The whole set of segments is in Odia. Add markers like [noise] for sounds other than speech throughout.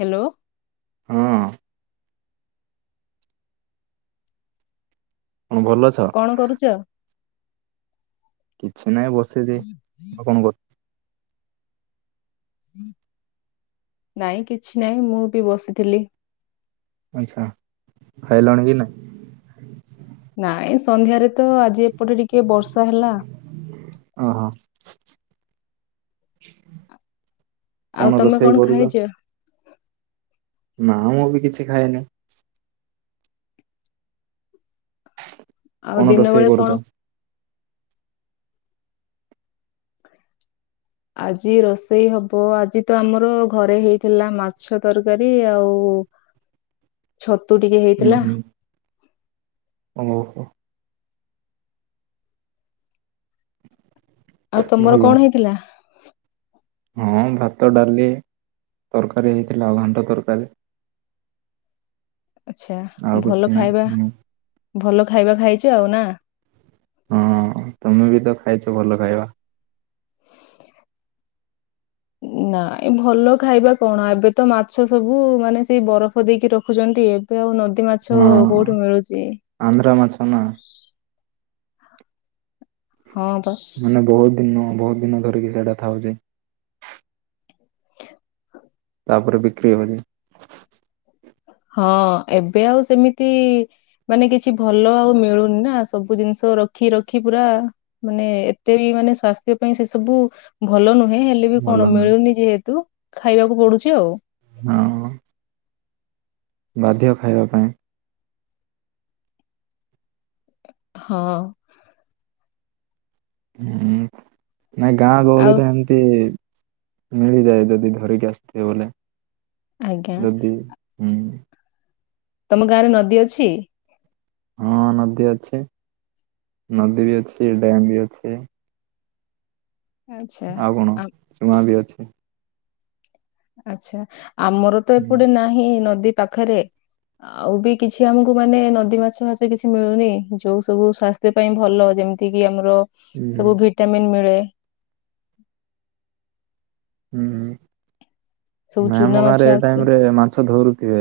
ହ୍ୟାଲୋ। ହଁ। କଣ ଭଲ ଅଛ? କଣ କରୁଚ? କିଛି ନାହିଁ ବସିଚି ଆଉ କଣ କର ନାଇଁ କିଛି ନାହିଁ ମୁଁ ବି ବସିଥିଲି। ଆଛା ଖାଇଲଣି କି ନାଇଁ? ନାଇଁ ସନ୍ଧ୍ୟାରେ ତ ଆଜି ଏପଟେ ଟିକେ ବର୍ଷା ହେଲା ଓହୋ ଆଉ କଣ ତମେ ରୋଷେଇ କରୁଚ? ଖାଇଛ? ନାଁ ମୁଁ ବି କିଛି ଖାଇନି। ଆଉ କଣ ଦିନ ରୋଷେଇ ବେଳେ କରୁଚ? କଣ ଆଜି ରୋଷେଇ ହବ ଆଜି ତ ଆମର ଘରେ ହେଇଥିଲା ମାଛ ତରକାରୀ ଆଉ ଛତୁ ଟିକେ ଉଁ ହେଇଥିଲା, ହୁଁ ଓହୋ ଆଉ ତମର ଭଲ କଣ ହେଇଥିଲା? ହଁ ଭାତ, ଡାଲି, ତରକାରୀ ହେଇଥିଲା ଆଉ ଘାଣ୍ଟ ତରକାରୀ। [unintelligible] ଆଛା ଆଉ କିଛି ଭଲ ନାହିଁ ଖାଇବା ହୁଁ। ଭଲ ଖାଇବା ଖାଇଛ ଆଉ ନାଁ। ହଁ ତମେ ବି ତ ଖାଇଛ ଭଲ ଖାଇବା। ନାଁ ଏ ଭଲ ଖାଇବା କଣ ଏବେ ତ ମାଛ ସବୁ ମାନେ ସେଇ ବରଫ ଦେଇକି ରଖୁଛନ୍ତି ଏବେ ଆଉ ନଦୀ ମାଛ ହଁ କୋଉଠୁ ମିଳୁଛି? ଆନ୍ଧ୍ରା ମାଛ ନା ହଁ ବା ମାନେ ବହୁତ ଦିନ ବହୁତ ଦିନ ଧରିକି ସେଇଟା ଖାଉଛେ। ତାପରେ ବିକ୍ରି ହେଉଛି ହଁ ଏବେ ଆଉ ସେମିତି ମାନେ କିଛି ଭଲ ଆଉ ମିଳୁନି ନାଁ ସବୁ ଜିନିଷ ରଖି ରଖି ପୁରା ମାନେ ଏତେ ବି ମାନେ ସ୍ଵାସ୍ଥ୍ୟ ପାଇଁ ସେସବୁ ଭଲ ନୁହଁ ନୁହେଁ ହେଲେ ବି ଭଲ କଣ ନା ମିଳୁନି ଯେହେତୁ ଖାଇବାକୁ ପଡୁଛି ଆଉ। ହଁ ବାଧ୍ୟ ଖାଇବା ପାଇଁ। ହଁ ହୁଁ ନାଇଁ ଗାଁ ଆଉ ଗହଳିରେ ଏମିତି ମିଳିଯାଏ ଯଦି ଧରିକି ଆସିଥିବେ ବୋଲେ। ଆଜ୍ଞା ଯଦି ହୁଁ ତମ ଗାଁରେ ନଦୀ ଅଛି? ହଁ ନଦୀ ଅଛି ନଦୀ ବି ଅଛି ଡ୍ୟାମ ବି ଅଛି। ଆଚ୍ଛା ଆଉ କଣ ଆ- ଚୁଆ ବି ଅଛି। ଆଛା ଆମର ତ ହୁଁ ଏପଟେ ନାହିଁ ନଦୀ ପାଖରେ ଆଉ ବି କିଛି ଆମକୁ ମାନେ ନଦୀ ମାଛ ମାଛ କିଛି ମିଳୁନି ଯୋଉଁ ସବୁ ସ୍ଵାସ୍ଥ୍ୟ ପାଇଁ ଭଲ ଯେମିତି କି ଆମର ହୁଁ ସବୁ ଭିଟାମିନ୍ ମିଳେ। ହୁଁ। ସବୁ ନ ଚୁନା ଆମ ମାଛ ଗାଁରେ ଏ ଆସେ ଟାଇମ ରେ ମାଛ ଧରୁଥିବେ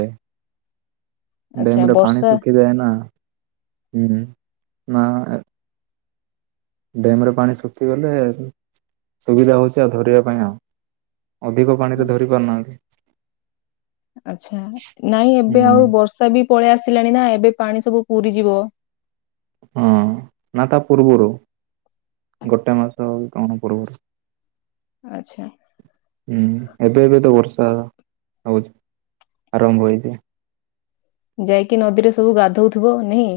ଆଚ୍ଛା ଡ୍ୟାମ ରେ ପାଣି ବର୍ଷା ସୁଖି ଯାଏ ହୁଁ ନାଁ ଡ୍ୟାମ ରେ ପାଣି ଶୁଖିଗଲେ ସୁବିଧା ହଉଛି ଆଉ ଧରିବା ପାଇଁ ଆଉ ଅଧିକ ପାଣି ରେ ଧରି ପାରୁନାହାନ୍ତି। ଆଛା ନାଇଁ ଏବେ ହୁଁ ଆଉ ବର୍ଷା ବି ପଳେଇ ଆସ ଲାଣି ନା ଏବେ ପାଣି ସବୁ ପୁରରିଯିବ ହଁ ନାଁ ତାପୂର୍ବରୁ ଗୋଟେ ମାସ ଆଉ କଣ ପୂର୍ବରୁ ଆଚ୍ଛା ହୁଁ ଏବେ ଏବେ ତ ବଷ ହଉଛି ଆରମ୍ଭ ହୋଇଥାଏ। ଯାଇକି ନଦୀରେ ସବୁ ଗାଧଉଥିବ ନାଇଁ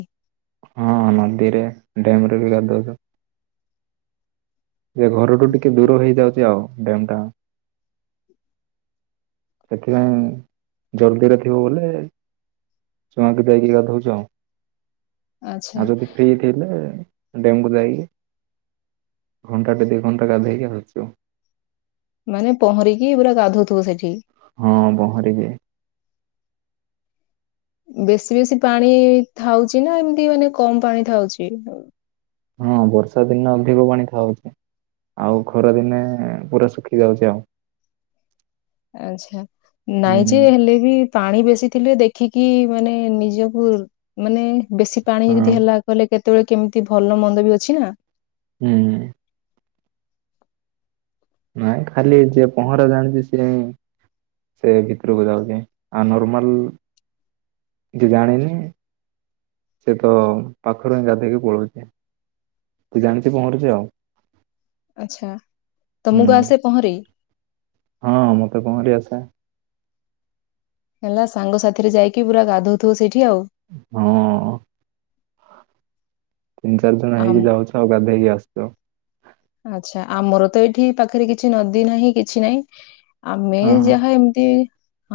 ହଁ ନଦୀରେ ଡ୍ୟାମରେ ବି ଗାଧଉଚୁ। ଯେ ଘରଠୁ ଟିକେ ଦୂର ହେଇଯାଉଛି ଆଉ ଡ୍ୟାମ୍ ଟା ସେଥିପାଇଁ ଜଲଦିରେ ଥିବ ବୋଲେ [unintelligible] ଯାଇକି ଗାଧଉଛୁ ଆଉ। ଆଚ୍ଛା ଆଉ ଯଦି ଫ୍ରି ଥିଲେ ଡ୍ୟାମକୁ ଯାଇକି ଘଣ୍ଟା ଟେ ଦିଇ ଘଣ୍ଟା ଗାଧଇକି ଆଉଚୁ ଆଉ। ମାନେ ପହଁରିକି ପୁରା ଗାଧଉଥିବ ସେଠି ହଁ ପହଁରିବି ବେଶୀ ବେଶୀ ପାଣି ଥାଉଛି ନା ଏମିତି ମାନେ କମ ପାଣି ଥାଉଛି ହଁ ବର୍ଷା ଦିନ ଅଧିକ ପାଣି ଖାଉଛି। ଆଉ ଖରା ଦିନେ ପୁରା ଶୁଖି ଯାଉଛି ଆଉ। ଆଛା ନାଇଁ ହୁଁ ଯେ ହେଲେ ବି ପାଣି ବେଶୀ ଥିଲେ ଦେଖିକି ମାନେ ନିଜକୁ ମାନେ ବେଶୀ ପାଣି ହଁ ଯଦି ହେଲା କହିଲେ କେତେବେଳେ କେମିତି ଭଲ ମନ୍ଦ ବି ଅଛି ନା ହୁଁ। ନାଇଁ ଖାଲି ଯିଏ ପହଁରା ଜାଣିଛି ସିଏ ସେ ଭିତରକୁ ଯାଉଛି ଆଉ ନର୍ମାଲ କି ଜାଣିନି ସେ ତ ପାଖରୁ ହିଁ ଗାଧେଇକି ପଳଉଛି। ତୁ ଜାଣିଛୁ ପହଁରୁଛି ଆଉ। ଆଛା ତମକୁ ହୁଁ ଆସେ ପହଁରି? ହଁ ମତେ ପହଁରି ଆସେ। ହେଲା ସାଙ୍ଗ ସାଥିରେ ଯାଇକି ପୁରା ଗାଧଉଥିବ ସେଇଠି ଆଉ। ହଁ ତିନି ଚାରି ଜଣ ହେଇକି ଆମ ଯାଉଛୁ ଆଉ ଗାଧେଇକି ଆସଚୁ ଆଉ। ଆଚ୍ଛା ଆମର ତ ଏଇଠି ପାଖରେ କିଛି ନଦୀ ନାହିଁ କିଛି ନାହିଁ ଆମେ ହଁ ହଁ ଯାହା ଏମିତି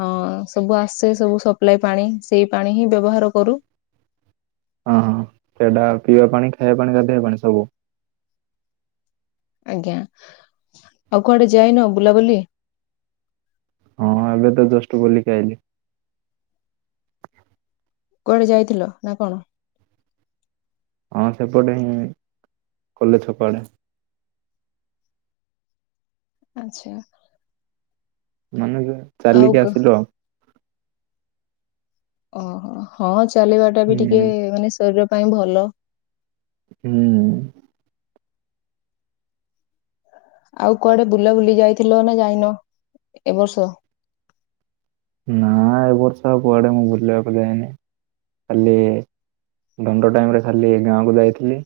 ହଁ ସବୁ ଆସେ ସବୁ ସପ୍ଲାାଇ ପାଣି ସେଇ ପାଣି ହିଁ ବ୍ୟବହାର କରୁ। ଅ ହଁ ସେଟା ପିଇବା ପାଣି ଖାଇବା ପାଣି ଗାଧେଇବା ପାଣି ସବୁ। ଆଜ୍ଞା ଆଉ କୁଆଡେ ଯାାଇନ ବୁଲାବୁଲି ହଁ ଏବେ ତ ଜଷ୍ଟ ବୁଲିକି ଆାଇଲି। କୁଆଡେ ଯାଇଥିଲ ନା କଣ? ହଁ ସେପଟେ ହି କଲେଜ ଛକ ଆଡେ। ଆଚ୍ଛା। ମାନେ ଆଉ ଚାଲିକି କ ଆସିଲୁ ଆଉ। ଓହୋ ହଁ ଚାଲିବା ଟା ବି ଟିକେ ହୁଁ ମାନେ ଶରୀର ପାଇଁ ଭଲ। ହୁଁ। ଆଉ କୁଆଡେ ବୁଲାବୁଲି ଯାଇଥିଲ ନା ଯାଇନ ଏ ବର୍ଷ? ନା ଏ ବର୍ଷ କୁଆଡେ ମୁଁ ବୁଲିବାକୁ ଯାଇନି। ଖାଲି ଦଣ୍ଡ ଟାଇମରେ ଖାଲି ଗାଁକୁ ଯାଇଥିଲି।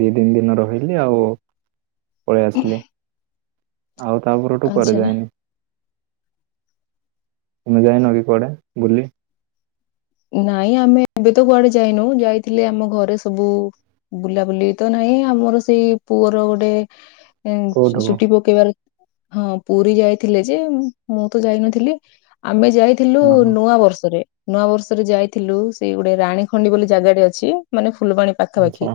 ଦି ତିନି ଦିନ ରହିଲି ଆଉ ପଳେଇ ଆସିଲି। ଆଉ ତାପର ଟୁ କୁଆଡେ ଆଚ୍ଛା ଯାଇନି। ତମେ ଯାଇନ କି କଆଡେ ବୁଲି? ନାଇଁ ଆମେ ଏବେ ତ କୁଆଡେ ଯାଇନୁ ଯାଇଥିଲେ ଆମ ଘରେ ସବୁ ବୁଲାବୁଲି ତ ନାହିଁ ଆମର ସେଇ ପୁଅର ଗୋଟେ ଏଁ କୋଉଠୁକୁ ଚୁଟି ପକେଇ ବାର ହଁ ପୁରୀ ଯାଇଥିଲେ ଯେ ମୁଁ ତ ଯାଇନଥିଲି। ଆ ଆମେ ଯାଇଥିଲୁ ଓହୋ ନୂଆ ବର୍ଷରେ ନୂଆ ବର୍ଷ ଯାଇଥିଲୁ ସେ ଗୋଟେ ରାଣୀ ଖଣ୍ଡି ବୋଲି ଜାଗାଟେ ଅଛି, ମାନେ ଫୁଲବାଣୀ ପାଖାପାଖି ଆଚ୍ଛା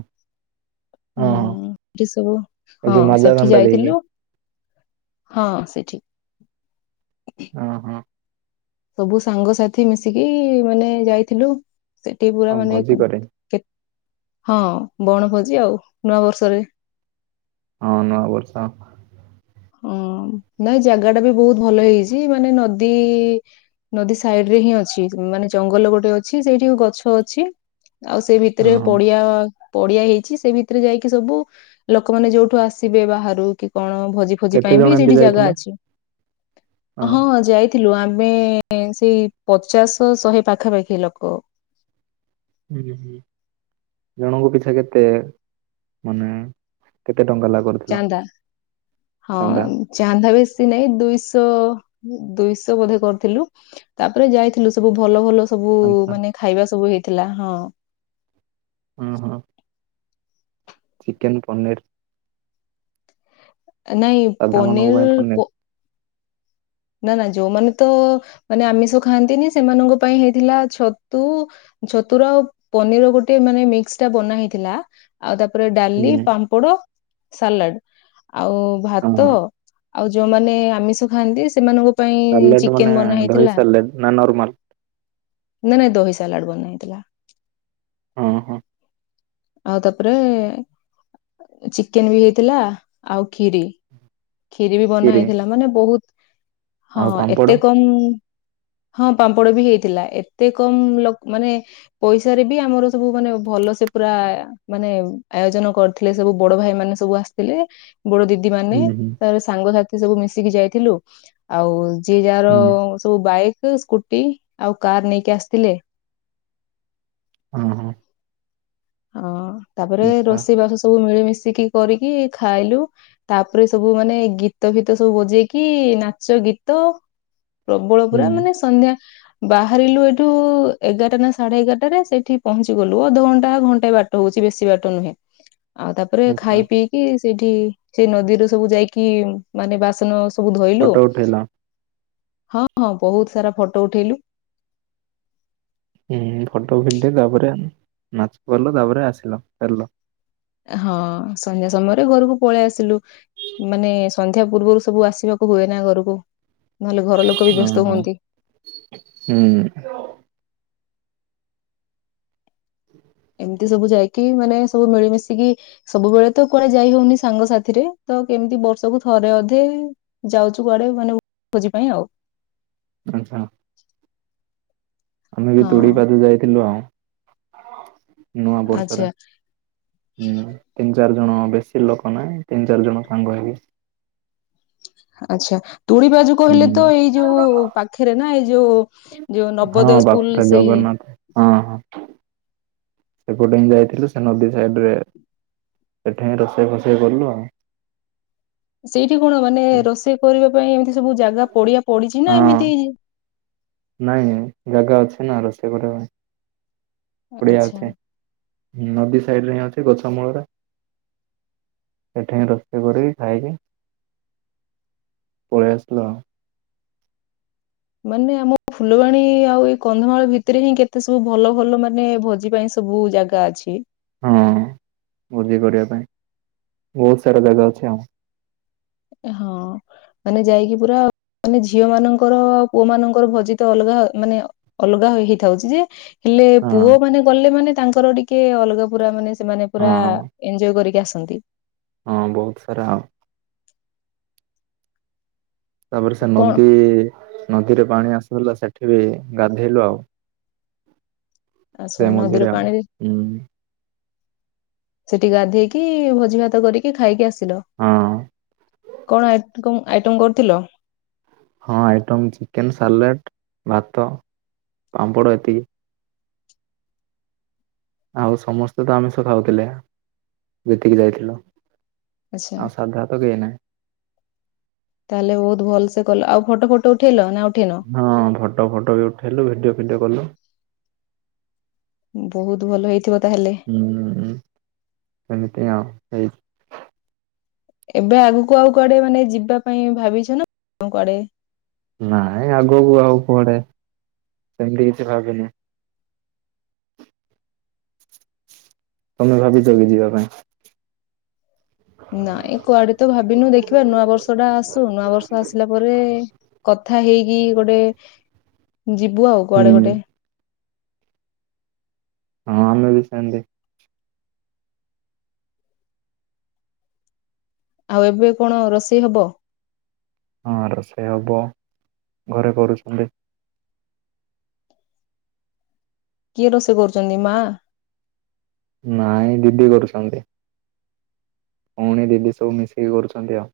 ହଁ ହଁ ହୁଁ ସେସବୁ ଏ ହଁ ଯୋଉ ମାଜା ସେଠି ଦଣ୍ଡା ଦେଇକି ଯାଇଥିଲୁ ହଁ ସେଠି ହଁ ହଁ। ସବୁ ସାଙ୍ଗସାଥି ମିଶିକି ମାନେ ଯାଇଥିଲୁ। ସେଠି ପୁରା ଆଉ ମାନେ ଭୋଜି କରି କେ ହଁ ବଣଭୋଜି ଆଉ ନୂଆ ବର୍ଷରେ ହଁ ନୂଆ ବର୍ଷ ହଁ ନାଇଁ ଜାଗା ଟା ବି ବହୁତ ଭଲ ହେଇଛି ମାନେ ନଦୀ ନଦୀ ସାଇଡ ରେ ହିଁ ଅଛି ମାନେ ଜଙ୍ଗଲ ଗୋଟେ ଅଛି ସେଇଠି ଗଛ ଅଛି। ଆଉ ସେ ଭିତରେ ହଁ ହଁ ପଡିଆ ପଡିଆ ହେଇଛି ସେ ଭିତରେ ଯାଇକି ସବୁ ଲୋକମାନେ ଯୋଉଠୁ ଆସିବେ ବାହାରୁ କି କଣ ଭଲ ଖୋଜି କେତେ ପାଇଁ ଜଣ ବି ସେଇଠି ଏମିତି ଜାଗା ଯାଇଥିଲ ଅଛି ହଁ ଯାଇ ଥିଲୁ ଆମେ ସେଇ ପଚାଶ ଶହେ ପାଖାପାଖି ଲୋକ ଜଣଙ୍କ ପିଛା କେତେ ମାନେ କେ ଚାନ୍ଦା ହଁ ଚାନ୍ଦା ଚାନ୍ଦା ବି ନାଇ ଦୁଶହ ଦୁଶହ ବୋଧେ କରିଥିଲୁ ତାପରେ ଯାଇଥିଲୁ ସବୁ ଭଲ ଭଲ ସବୁ ଆଚ୍ଛା ମାନେ ଖାଇବା ସବୁ ହେଇଥିଲା ହଁ। ହ ହୋ। ଚିକେନ ପନିର୍ ନାଇଁ ସାଧା ମାନଙ୍କ ପାଇଁ ପନିର ପ ନା ନା ଯୋଉମାନେ ତ ମାନେ ଆମିଷ ଖାଆନ୍ତିନି ସେମାନଙ୍କ ପାଇଁ ହେଇଥିଲା ଛତୁ। ଛତୁର ଆଉ ପନିର ଗୋଟେ ମାନେ ମିକ୍ସ ଟା ବନା ହେଇଥିଲା ଆଉ ତାରେ ତାପରେ ଡାଲି ହୁଁ ପାମ୍ପଡ ସାଲାଡ ଆଉ ହଁ ଭାତ ହଁ ଆଉ ଯୋଉମାନେ ଆମିଷ ଖାଆନ୍ତି ସେମାନଙ୍କୁ ସଲେଡ ମାନେ ଦହି ସାଲାଡ଼ ନା ନର୍ମାଲ ନାଇଁ ନାଇଁ ଦହି ସାଲାଡ ବନା ହେଇଥିଲା। ହଁ ହଁ। ଆଉ ତାପରେ ଚିକେନ ବି ହେଇଥିଲା, ଆଉ ଖିରି ଖିରି ବି ବନା ହେଇଥିଲା ମାନେ ବହୁତ ହଁ ଆଉ ଏତେ ପାମ୍ପଡ଼ କମ୍। ହଁ ପାମ୍ପଡ ବି ହେଇଥିଲା, ଏତେ କମ ଲ ମାନେ ପଇସା ରେ ବି ଆମର ସବୁ ମାନେ ଭଲ ସେ ପୁରା ମାନେ ଆୟୋଜନ କରିଥିଲେ, ସବୁ ବଡ ଭାଇ ମାନେ ସବୁ ଆସିଥିଲେ। ବଡ ଦିଦି ମାନେ ହୁଁ ହୁଁ ତାର ସାଙ୍ଗସଥି ସବୁ ମିଶିକି ଯାଇଥିଲୁ ଆଉ ଯେ ଯାହାର ହୁଁ ସବୁ ବାଇକ୍ ସେ ସ୍କୁଟି ଆଉ କାର ନେଇକି ଆସିଥିଲେ। ହଁ ହଁ। ହଁ ତାପରେ ଆଚ୍ଛା ରୋଷେଇ ବାସ ସବୁ ମିଳିମିଶି ମିଶିକି କରିକି ଖାଇଲୁ ତାପରେ ସବୁ ମାନେ ଗୀତ ଫିତ ସବୁ ବଜେଇକି ନାଚ ଗୀତ ପ୍ରବଳ ହୁଁ ପୁରା ମାନେ ସନ୍ଧ୍ୟା ବାହାରିଲୁ ଏଠୁ ଏଗାରଟା ନା ସାଢେ ଏଗାରଟାରେ ସେଇଠି ପହଞ୍ଚି ଗଲୁ ଅଧଘଣ୍ଟା ଘଣ୍ଟା ଗଟ [unintelligible] ବାଟ ହଉଛି, ବେଶୀ ବାଟ ନୁହେଁ ଆଉ ତାପରେ ଆଚ୍ଛା ଖାଇ ପିଇକି ସେଇଠି ସେଇ ନଦୀରେ ସବୁ ଯାଇକି ମାନେ ବାସନ ସବୁ ଧୋଇଲୁ। ଫଟୋ ଉଠେଇଲ ହଁ ହଁ ବହୁତ ସାରା ଫଟୋ ଉଠେଇଲୁ। ହୁଁ ଫଟୋ ଫି ତାପରେ ନାଚ କରଲ ତାପରେ ଆସିଲ ଫେରିଲ। ହଁ ସନ୍ଧ୍ୟା ସମୟରେ ଘରକୁ ପଳେଇ ଆସିଲୁ, ମାନେ ସନ୍ଧ୍ୟା ପୂର୍ବରୁ ସବୁ ଆସିବା ହୁଏ ନା ଘରକୁ ନହେଲେ ଘର ଲୋକ ବି ବ୍ୟସ୍ତ ଓହୋ ହୁଅନ୍ତି। ହୁଁ ଏମିତି ସବୁ ଯାଇକି ମାନେ ସବୁ ମିଳିମିଶିକି ସବୁବେଳେ ତ କୁଆଡେ ଯାଇ ହଉନି ସାଙ୍ଗ ସାଥିରେ ତ କେମିତି ବର୍ଷକୁ ଥରେ ଅଧେ ଯାଉଛୁ କୁଆଡେ ମାନେ ଭୋଜି ପାଇଁ ଆଉ। ଆଚ୍ଛା ଆମେ ବି ହଁ ତୁଡି ପାଦି ଯାଇଥିଲୁ ଆଉ। ନୂଆ ବର୍ଷରେ। ଆଚ୍ଛା ହୁଁ ତିନି ଚାରି ଜଣ ବେଶୀ ଲୋକ ନାହିଁ ତିନି ଚାରି ଜଣ ସାଙ୍ଗ ହେଇକି ଆଚ୍ଛା। ତୁଳି ବାଜୁ କହିଲେ ହୁଁ ତ ଏଇ ଯୋଉ ପାଖେରେ ନା? ଏଇ ଯୋଉ ଯୋଉ ହଁ ନବଦୋୟ ସ୍କୁଲ ବାପୁଟା ସେଇ ଜଗନ୍ନାଥ ହଁ ହଁ। ସେପଟେ ହିଁ ଯାଇଥିଲୁ। ସେ ନଦୀ ସାଇଡରେ ଏଠେଇଁ ରୋଷେଇ ଫୋଷେଇ କଲୁ ଆଉ। ସେଇଠି କଣ ମାନେ ରୋଷେଇ କରିବା ପାଇଁ ଏମିତି ସବୁ ଜାଗା ପଡିଆ ପଡିଛି ନା ହଁ ଏମିତି? ନାଇଁ, ଜାଗା ଅଛି ନା ରୋଷେଇ କରିବା ପାଇଁ। ପଡିଆ ଆଚ୍ଛା ଅଛି। ନଦୀ ସାଇଡରେ ହିଁ ଅଛି ଗଛ ମୂଳରେ। ସେଠେଇଁ ରୋଷେଇ କରିକି ଖାଇକି ପଳେଇଆସିଲୁ ଆଉ। ମାନେ ଆମ ଫୁଲବାଣୀ ଆଉ ଏଇ କନ୍ଧମାଳ ଭିତରେ ହିଁ କେତେ ସବୁ ଭଲ ଭଲ ମାନେ ଭୋଜି ପାଇଁ ସ ବୁ ଜାଗା ଅଛି। ହଁ ଭୋଜି କରିବା ପାଇଁ ବହୁତ ସାରା ଜାଗା ଅଛି ଆଉ। ହଁ ମାନେ ଯାଇକି ପୁରା ମାନେ ଝିଅମାନଙ୍କର ଆଉ ପୁଅମାନଙ୍କର ଭୋଜି ତ ଅଲଗା ମାନେ ଅଲଗା ହୋଇ ହେଇଥାଉଛି ଯେ ହେଲେ ପୁଅମାନେ ଗଲେ ମାନେ ତାଙ୍କର ଟିକେ ଅଲଗା ପୁରା ମାନେ ସେମାନେ ହଁ ପୁରା ହଁ ଏଞ୍ଜୟ୍ କରିକି ଆସ ନ୍ତି। ହଁ ବହୁତ ସାରା ଆଉ। ତାପରେ ସେ କଣ ନଦୀ ନଦୀରେ ପାଣି ଆସୁଥିଲା ସେଠି ବି ଗାଧେଇଲୁ ଆଉ। ଆଚ୍ଛା ସେ ନଦୀର ମଝିରେ ଆଉ ପାଣିରେ ଉଁ। ସେଠି ଗାଧେଇକି ଭୋଜିଭାତ କରିକି ଖାଇକି ଆସ ସିଲ। ହଁ କଣ ଆଇଟ କ ଆଇଟମ କରିଥିଲ? ହଁ ଆଇଟମ୍ ଚିକେନ ସାଲାଟ ଭାତ ପାମ୍ପଡ ଏତିକି। ଆଉ ସମସ୍ତେ ତ ଆମିଷ ଖାଉଥିଲେ ଯେତିକି ଯାଇଥିଲୁ। ଆଚ୍ଛା ଆଉ ସାଧା ତ କେହି ନାହିଁ ତାହେଲେ ବହୁତ ଭଲସେ କଲ ଆଉ ଫଟ ଫଟ ଉଠେଇଲ ନା ଆଉ ହଁ ଫଟ ଫଟ ବି ଉଠେଇଲୁ ଭିଡିଓ ଫିଡିଓ କଲୁ। ବହୁତ ଭଲ ହେଇଥିବ ତାହେଲେ ହୁଁ ସେମିତି ଆଉ। ହେଇ ଏବେ ଆଗୁକୁ ଆଉ କୁଆଡେ ମାନେ ଯିବା ପାଇଁ ଭାବିଛ ନା କ କୁଆଡେ? ନାଇଁ ଆଗୁକୁ ଆଉ କୁଆଡେ ସେମିତି କିଛି ଭାବିନୁ। ତମେ ଭାବିଛ କି ଯିବା ପାଇଁ? ନାଇଁ କୁଆଡେ ତ ଭାବିନୁ ଦେଖିବା ନୂଆ ବର୍ଷ ଟା ଆସୁ। ନୂଆ ବର୍ଷ ଆସିଲା ପରେ କଥା ହେଇ କି ଗୋଟେ ଯିବୁ ଆଉ ହୁଁ କୁଆଡେ ଗୋଟେ। ହଁ ଆମେ ବି ସେମତି। ଆଉ ଏବେ କଣ ରୋଷେଇ ହବ? ହଁ ରୋଷେଇ ହବ। ଘରେ କରୁଛନ୍ତି। କିଏ ରୋଷେଇ କରୁଛନ୍ତି ମା? ନାଇଁ ଦିଦି କରୁଛନ୍ତି। ପୁଣି ଦିଦି ସବୁ ମିଶିକି କରୁଛନ୍ତି ଆଉ।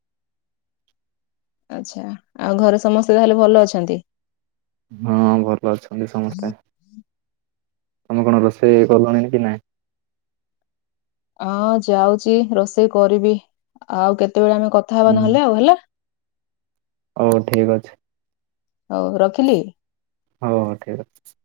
ଆଚ୍ଛା ଆଉ ଘରେ ସମସ୍ତେ ତାହେଲେ ଭଲ ଅଛନ୍ତି? ହଁ ଭଲ ଅଛନ୍ତି ସମସ୍ତେ। ତମେ କଣ ରୋଷେଇ କଲଣି କି ନାଇଁ? ହଁ ଯାଉଛି ରୋଷେଇ କରିବି। ଆଉ କେତ୍ କେତେବେଳେ ଆମେ କଥା ହବା ହୁଁ। ନହେଲେ ଆଉ, ହେଲା। ହଉ ଠିକ ଅଛି। ହଉ ରଖିଲି। ହଉ ହଉ ଠିକ ଅଛି।